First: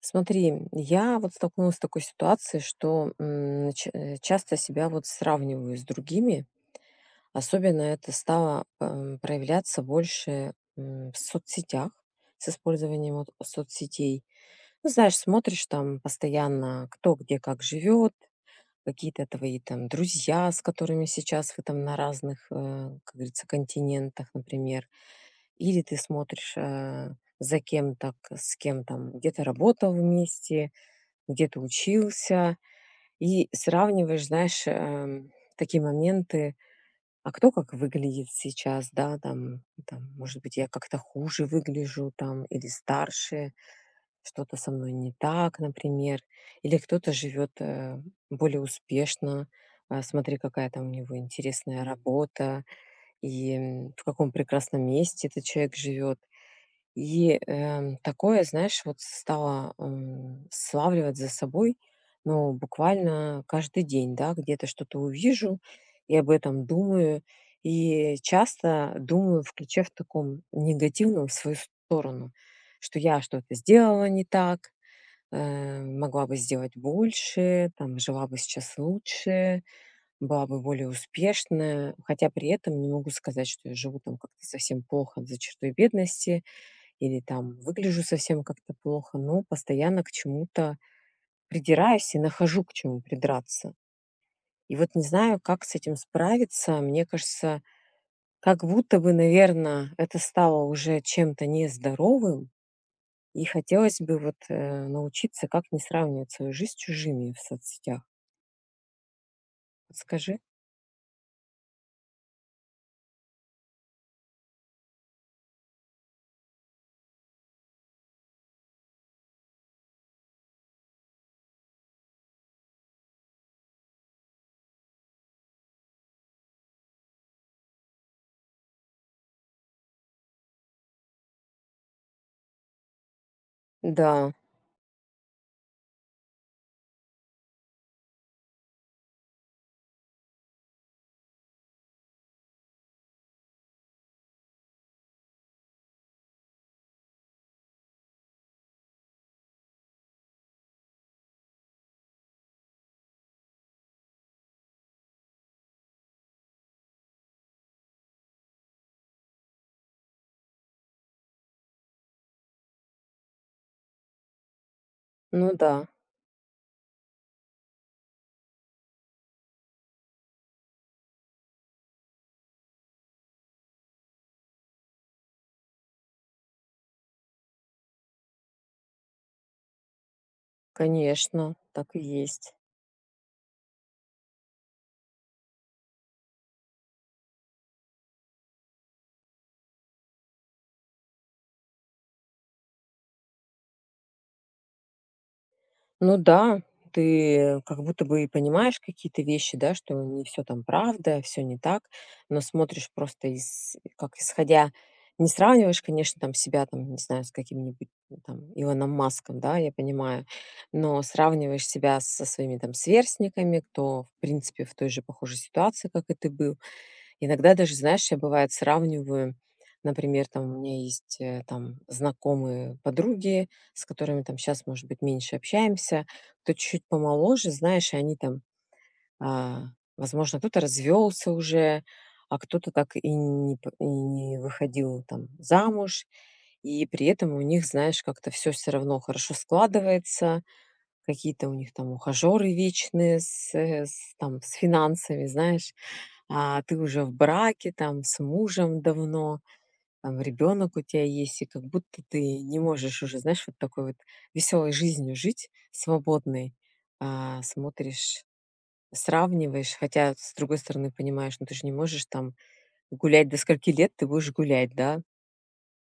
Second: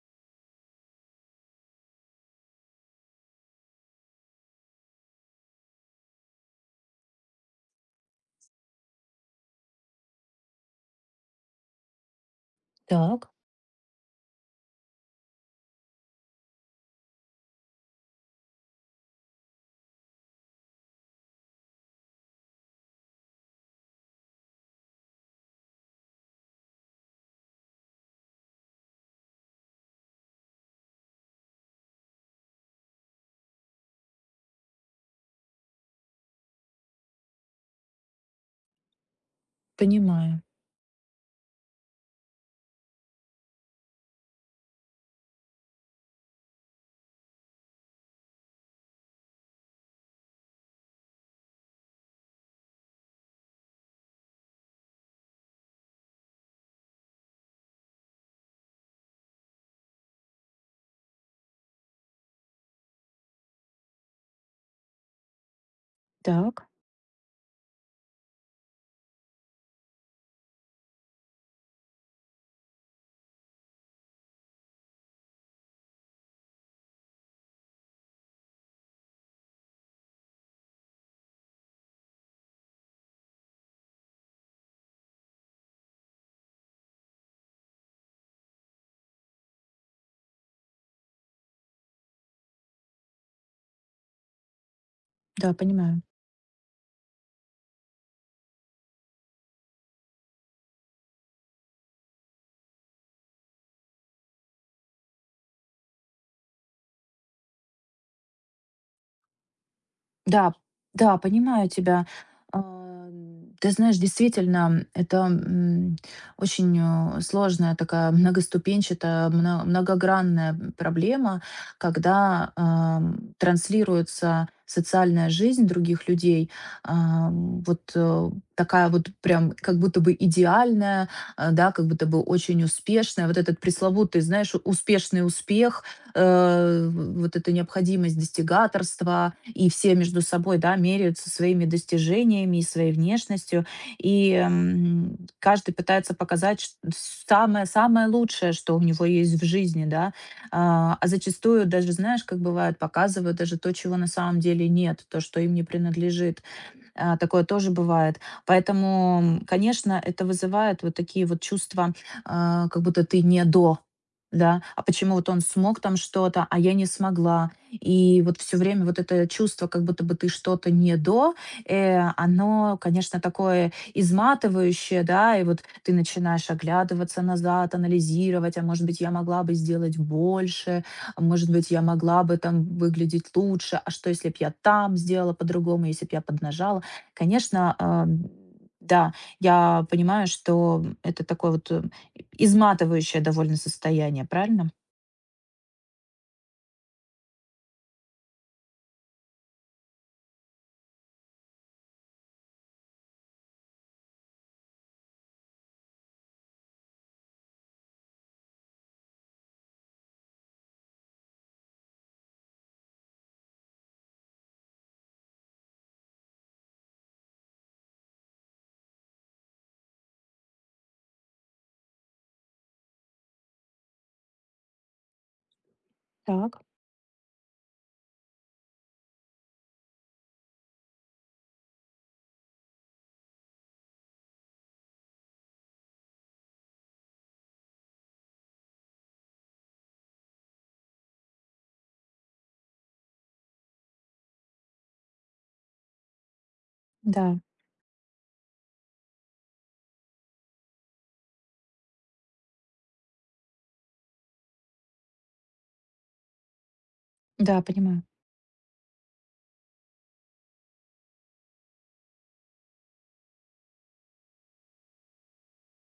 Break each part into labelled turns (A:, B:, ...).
A: Смотри, я вот столкнулась с такой ситуацией, что часто себя вот сравниваю с другими. Особенно это стало проявляться больше в соцсетях, с использованием вот
B: Так,
A: соцсетей. Ну, знаешь, смотришь там постоянно, кто где как живет, какие-то твои там друзья, с которыми сейчас вы там на разных, как говорится, континентах, например. Или ты смотришь за кем-то, с кем там где-то работал вместе, где ты учился, и сравниваешь, знаешь, такие моменты, а кто как выглядит сейчас, да, там,
B: понимаю.
A: может быть, я как-то хуже выгляжу, там, или старше, что-то со мной не так, например, или кто-то живет более успешно, а, смотри, какая там у него интересная работа, и в каком прекрасном месте этот человек живет. И, такое, знаешь, вот стала, славливать за собой, ну, буквально каждый день, да, где-то что-то увижу и об этом
B: Так,
A: думаю. И часто думаю в ключе в таком негативном в свою сторону, что я что-то сделала не так, могла бы сделать больше, там, жила бы сейчас лучше, была бы более успешная. Хотя при этом не могу сказать, что я живу там как-то совсем плохо за чертой бедности или там выгляжу совсем как-то плохо, но постоянно к чему-то придираюсь и нахожу к чему придраться. И вот не знаю,
B: да,
A: как с этим
B: понимаю.
A: справиться. Мне кажется, как будто бы, наверное, это стало уже чем-то нездоровым, и хотелось бы вот научиться, как не сравнивать свою жизнь с чужими в соцсетях. Подскажи?
B: Да, да, понимаю тебя. А, Ты знаешь, действительно, это очень сложная такая многоступенчатая, многогранная проблема, когда транслируется социальная жизнь других людей, вот такая вот прям как будто бы идеальная, а, да, как будто бы очень успешная, вот этот пресловутый,
A: Да,
B: знаешь, успешный успех, вот эта необходимость достигаторства, и все между собой, да, меряются своими достижениями и своей внешностью, и каждый пытается показать самое, самое лучшее, что у него есть в жизни, да, а зачастую даже, знаешь, как бывает, показывают даже то, чего на самом деле нет, то, что им не принадлежит. А, такое тоже бывает. Поэтому, конечно, это вызывает вот такие вот чувства, а, как будто ты не до, да, а почему вот он
A: ну да,
B: смог там что-то, а я не смогла. И вот все время вот это чувство, как будто бы ты что-то не до, оно, конечно, такое изматывающее, да, и вот ты начинаешь оглядываться назад, анализировать, а может быть, я могла бы сделать больше, а может
A: конечно,
B: быть, я
A: так и
B: могла бы
A: есть.
B: там выглядеть лучше, а что, если бы я там сделала по-другому, если бы я поднажала. Конечно, а, да, я понимаю, что это такое вот изматывающее довольно состояние, правильно?
A: Ну да, ты как будто бы и понимаешь какие-то вещи, да, что не все там правда, все не так, но смотришь просто из, как исходя, не сравниваешь, конечно, там себя, там, не знаю, с каким-нибудь ну, там Илоном Маском, да, я понимаю, но сравниваешь себя со своими там сверстниками, кто, в принципе, в той же похожей ситуации, как и ты был. Иногда даже, знаешь, я, бывает, сравниваю, например, там у меня есть, там знакомые подруги, с которыми там сейчас, может быть, меньше общаемся, кто
B: Так.
A: чуть-чуть помоложе, знаешь, и они там, а, возможно, кто-то развелся уже, а кто-то так и не п и не выходил там замуж. И при этом у них, знаешь, как-то все равно хорошо складывается. Какие-то у них там ухажеры вечные с, э, с там с финансами, знаешь. А ты уже в
B: Да,
A: браке, там с мужем давно, там ребёнок у тебя есть, и как будто ты не можешь уже, знаешь, вот такой вот веселой жизнью жить, свободной. А,
B: да, понимаю.
A: смотришь, сравниваешь, хотя, с другой стороны, понимаешь, ну ты же не можешь там гулять до скольки лет ты будешь гулять, да?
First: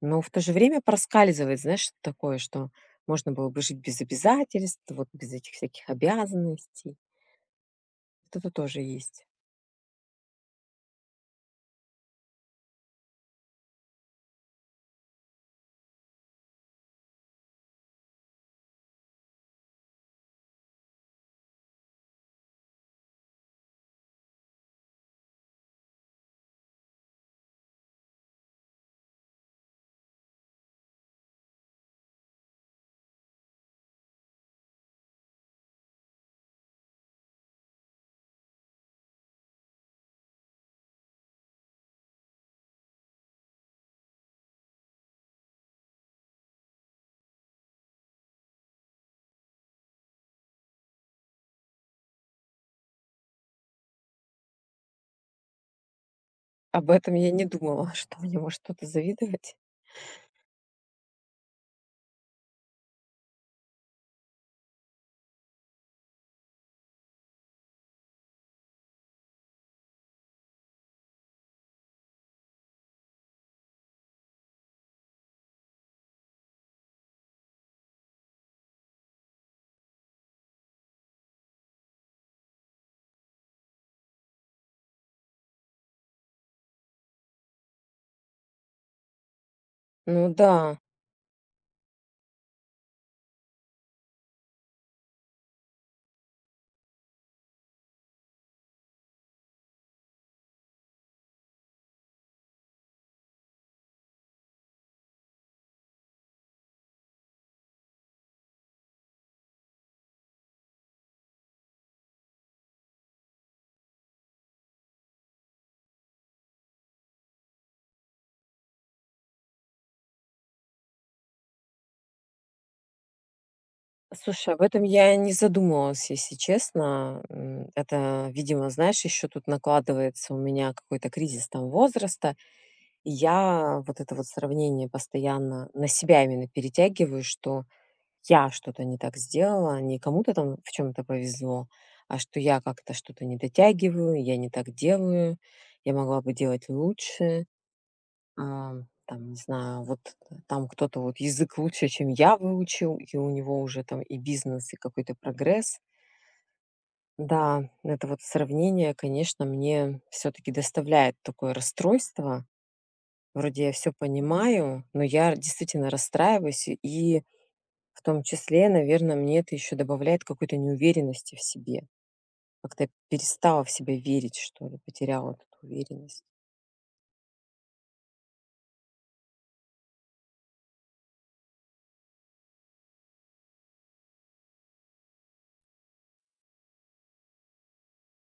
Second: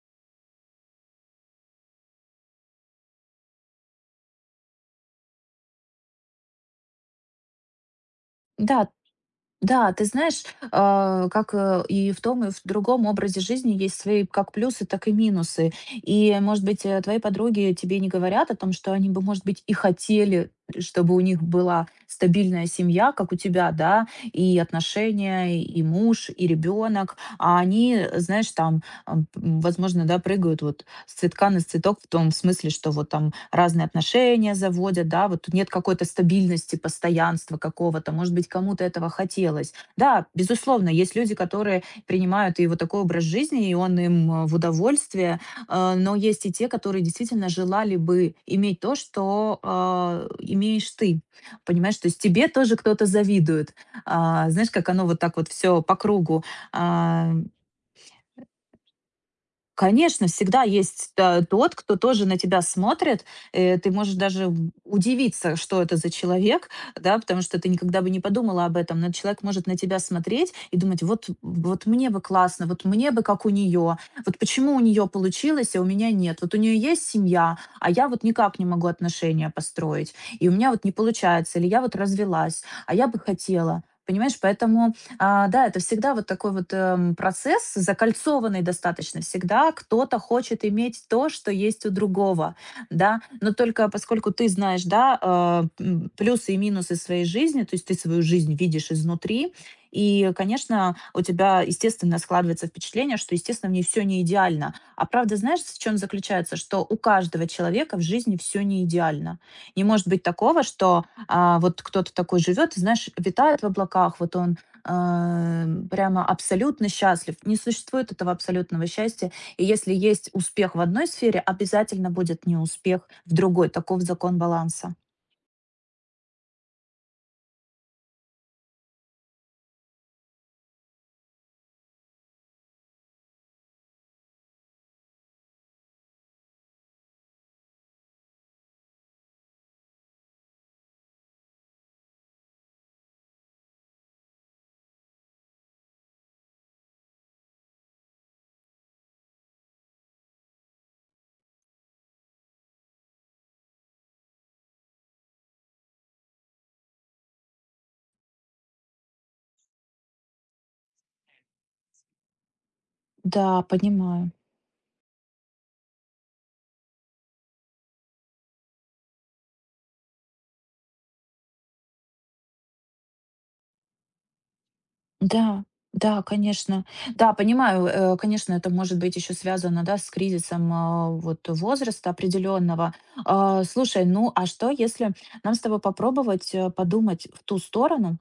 A: Но в то же время проскальзывает, знаешь, что такое, что можно было бы жить без обязательств, вот без этих всяких обязанностей. Вот это тоже
B: Да,
A: есть.
B: Да, ты знаешь, а, как и в том, и в другом образе жизни есть свои как плюсы, так и минусы. И, может быть, твои подруги тебе не говорят о том, что они бы, может быть, и хотели, чтобы у них была стабильная семья, как у тебя, да, и отношения, и муж, и ребенок. А они, знаешь, там, возможно, да, прыгают вот с цветка на цветок в том смысле, что вот там разные отношения заводят, да, вот тут нет какой-то стабильности, постоянства какого-то, может быть, кому-то этого хотелось. Да, безусловно, есть люди, которые принимают и вот такой образ жизни, и он им в удовольствие, но есть и те, которые действительно желали бы иметь то, что имеешь ты, понимаешь, то есть тебе тоже кто-то завидует. А, знаешь, как оно вот так вот все по кругу.
A: Об этом я
B: А,
A: не думала, что мне может кто-то завидовать.
B: Конечно, всегда есть, тот, кто тоже на тебя смотрит. Э, ты можешь даже в удивиться, что это за человек, да, потому что ты никогда бы не подумала об этом. Но человек может на тебя смотреть и думать: "Вот мне бы классно, вот мне бы как у нее, вот почему у нее получилось, а у меня нет? Вот у нее есть семья, а я вот никак не могу отношения построить, и у меня вот не получается, или я вот развелась, а я бы хотела". Понимаешь? Поэтому а, да, это всегда вот такой вот, процесс, закольцованный достаточно. Всегда кто-то
A: Ну
B: хочет
A: да.
B: иметь то, что есть у другого, да. Но только поскольку ты знаешь, да, плюсы и минусы своей жизни, то есть ты свою жизнь видишь изнутри, и, конечно, у тебя, естественно, складывается впечатление, что, естественно, в ней все не идеально. А правда, знаешь, в чем заключается? Что у каждого человека в жизни все не идеально. Не может быть такого, что, а, вот кто-то такой живет, и, знаешь, витает в облаках, вот он а, прямо абсолютно счастлив. Не существует этого абсолютного счастья. И если есть успех в одной сфере, обязательно будет неуспех в другой. Таков закон
A: Слушай, об этом
B: баланса.
A: я не задумывалась, если честно. Это, видимо, знаешь, еще тут накладывается у меня какой-то кризис там возраста. И я вот это вот сравнение постоянно на себя именно перетягиваю, что я что-то не так сделала, не кому-то там в чем-то повезло, а что я как-то что-то не дотягиваю, я не так делаю, я могла бы делать лучше, а, там, не знаю, там кто-то вот язык лучше, чем я выучил, и у него уже там и бизнес, и какой-то прогресс. Да, это вот сравнение, конечно, мне все-таки доставляет такое расстройство.
B: Да,
A: Вроде я все
B: понимаю.
A: понимаю, но я действительно расстраиваюсь и в том числе, наверное, мне это еще добавляет какой-то неуверенности в себе. Как-то я перестала в себя верить, что ли, потеряла вот
B: Да,
A: эту уверенность.
B: да, конечно. Да, понимаю, конечно, это может быть еще связано, да, с кризисом а, вот возраста определенного. А, слушай, ну а что, если нам с тобой попробовать подумать в ту сторону,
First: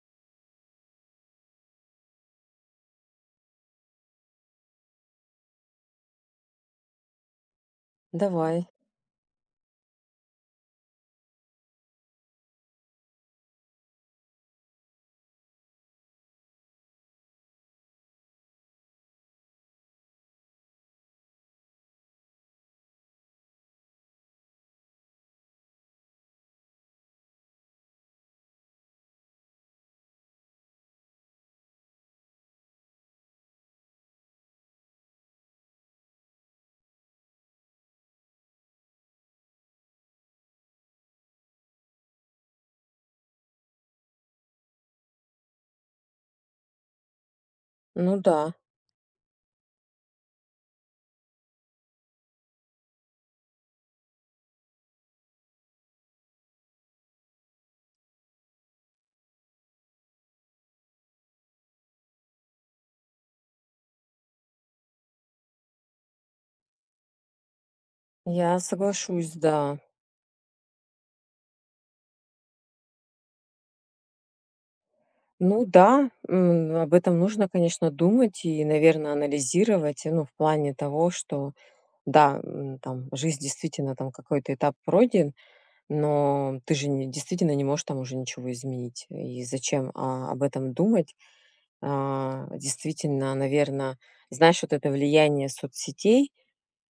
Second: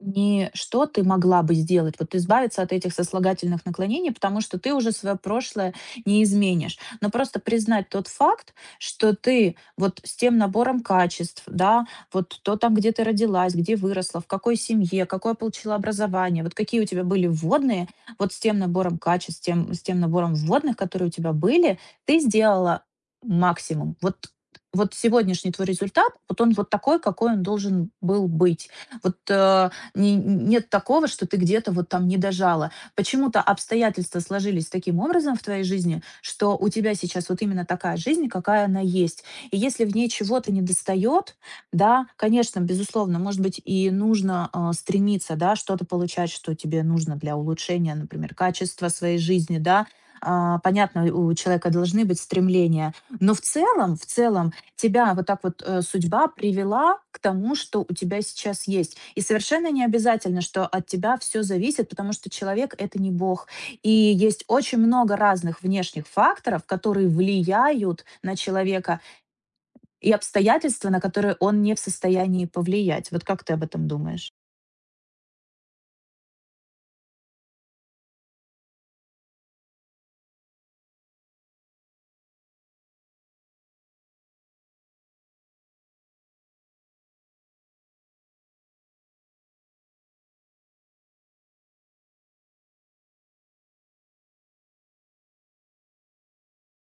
B: не что ты могла бы сделать, вот избавиться от этих сослагательных наклонений, потому что ты уже свое прошлое не изменишь. Но просто признать тот факт,
A: Давай.
B: что ты вот с тем набором качеств, да, вот то там, где ты родилась, где выросла, в какой семье, какое получила образование, вот какие у тебя были вводные, вот с тем набором качеств, с тем набором вводных, которые у тебя были, ты сделала максимум. Вот сегодняшний твой результат, вот он вот такой, какой он должен был быть. Вот нет такого, что ты где-то вот там не дожала. Почему-то обстоятельства сложились таким образом в твоей жизни, что у тебя сейчас вот именно такая жизнь, какая она есть. И если в ней чего-то не достает, да, конечно, безусловно, может быть, и нужно а, стремиться, да, что-то получать, что тебе нужно для улучшения,
A: Ну
B: например,
A: да,
B: качества своей жизни, да. А, понятно, у человека должны быть стремления, но в целом тебя вот так вот, судьба привела к тому, что у тебя сейчас есть. И совершенно не обязательно, что от тебя все зависит, потому что человек- это не бог. И есть очень много разных внешних факторов, которые влияют на
A: я
B: человека,
A: соглашусь, да.
B: и обстоятельства, на которые он не в состоянии повлиять. Вот как ты об этом думаешь?
A: Ну да, об этом нужно, конечно, думать и, наверное, анализировать, ну, в плане того, что да, там жизнь действительно там какой-то этап пройден, но ты же не действительно не можешь там уже ничего изменить. И зачем, об этом думать? А, действительно, наверное, знаешь, вот это влияние соцсетей,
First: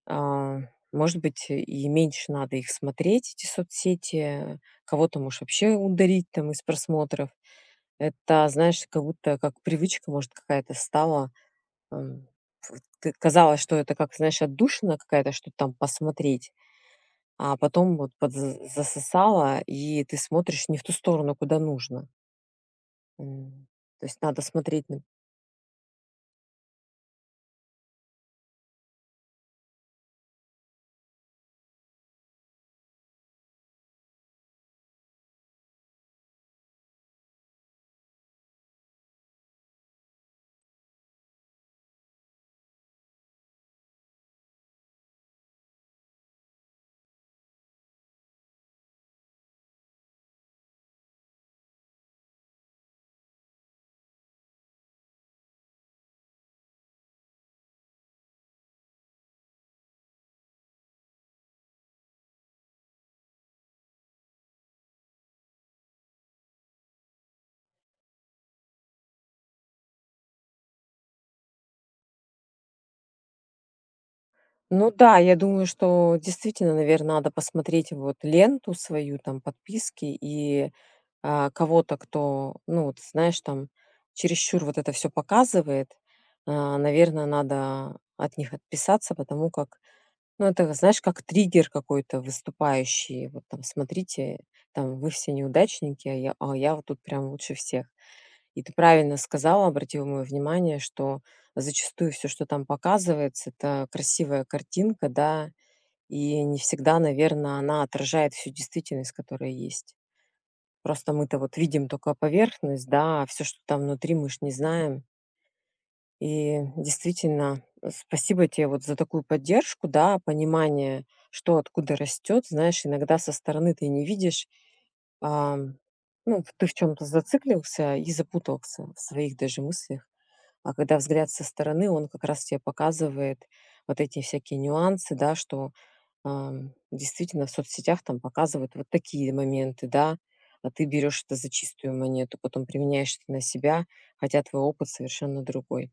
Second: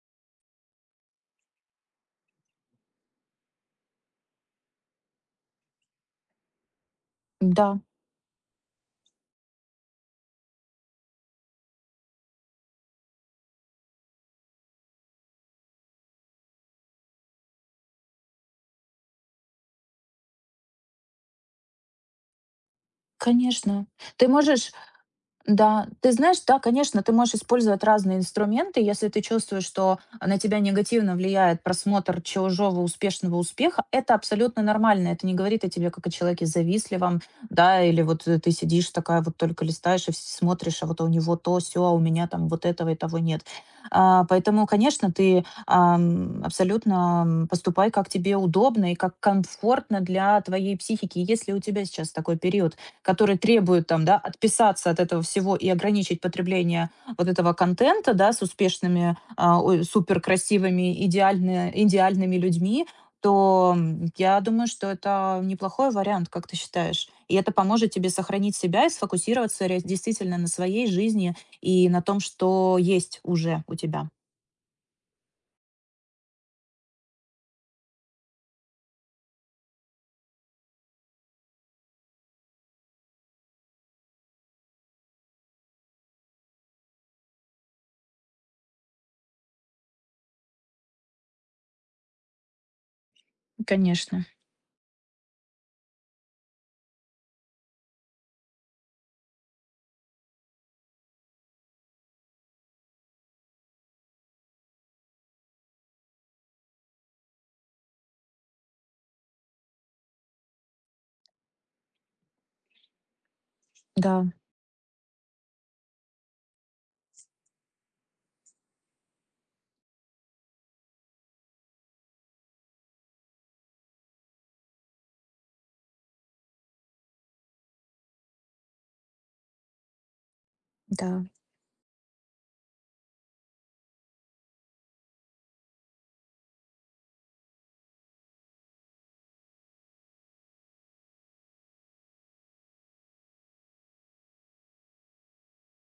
A: а, может быть, и меньше надо их смотреть, эти соцсети. Кого-то можешь вообще ударить там из просмотров.
B: Да,
A: Это, знаешь, как будто как привычка, может, какая-то стала. Ам, вот к казалось, что это как, знаешь, отдушина какая-то, что-то там посмотреть, а потом вот подз засосало, и ты смотришь не в ту сторону, куда нужно. М,
B: конечно.
A: то есть
B: Ты
A: надо
B: можешь
A: смотреть.
B: да, ты знаешь, да, конечно, ты можешь использовать разные инструменты, если ты чувствуешь, что на тебя негативно влияет просмотр чужого успешного успеха, это абсолютно нормально, это не говорит о тебе как о человеке завистливом, да, или вот ты сидишь такая вот только листаешь и смотришь, а вот у него то, все, а у меня там вот этого и того нет. А, поэтому, конечно, ты ам, абсолютно м, поступай, как тебе удобно и как комфортно для твоей психики. Если у тебя сейчас такой период, которые требуют там, да, отписаться от этого всего и ограничить потребление вот этого контента, да, с успешными, а, ой, суперкрасивыми, идеально, идеальными людьми, то я думаю, что это неплохой вариант, как ты считаешь. И это поможет тебе сохранить себя и сфокусироваться действительно на своей жизни и на том, что есть уже у тебя.
A: Ну да, я думаю, что действительно, наверное, надо посмотреть вот ленту свою, там, подписки и, кого-то, кто, ну, вот знаешь, там, чересчур вот это все показывает. Наверное, надо от них отписаться, потому как, ну, это, знаешь, как триггер какой-то выступающий. Вот там:
B: Конечно.
A: "Смотрите, там, вы все неудачники, а я вот тут прям лучше всех". И ты правильно сказала, обратила моё внимание, что зачастую всё, что там показывается, это красивая картинка, да, и не всегда, наверное, она отражает всю действительность, которая есть. Просто мы-то вот видим только поверхность, да, а всё, что там
B: Да,
A: внутри, мы ж не знаем. И действительно, спасибо тебе вот за такую поддержку, да, понимание, что откуда растёт. Знаешь, иногда со стороны ты не видишь, Ам, ну, ты в чем то зациклился и запутался в своих даже мыслях. А когда
B: да.
A: взгляд со стороны, он как раз тебе показывает вот эти всякие нюансы, да, что, действительно в соцсетях там показывают вот такие моменты, да, а ты берешь это за чистую монету, потом применяешь это на себя, хотя твой опыт совершенно другой.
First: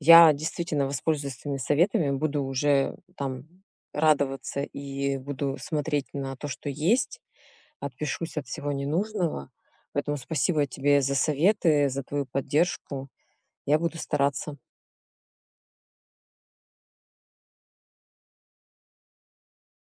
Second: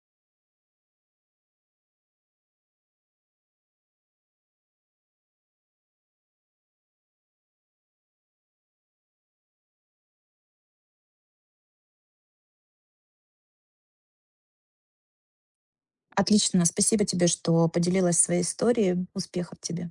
A: Я действительно воспользуюсь твоими советами, буду уже там радоваться и буду смотреть на то, что есть. Отпишусь от всего ненужного. Поэтому спасибо тебе за советы, за твою поддержку. Я буду стараться.
B: Отлично. Спасибо тебе, что поделилась своей историей. Успехов тебе.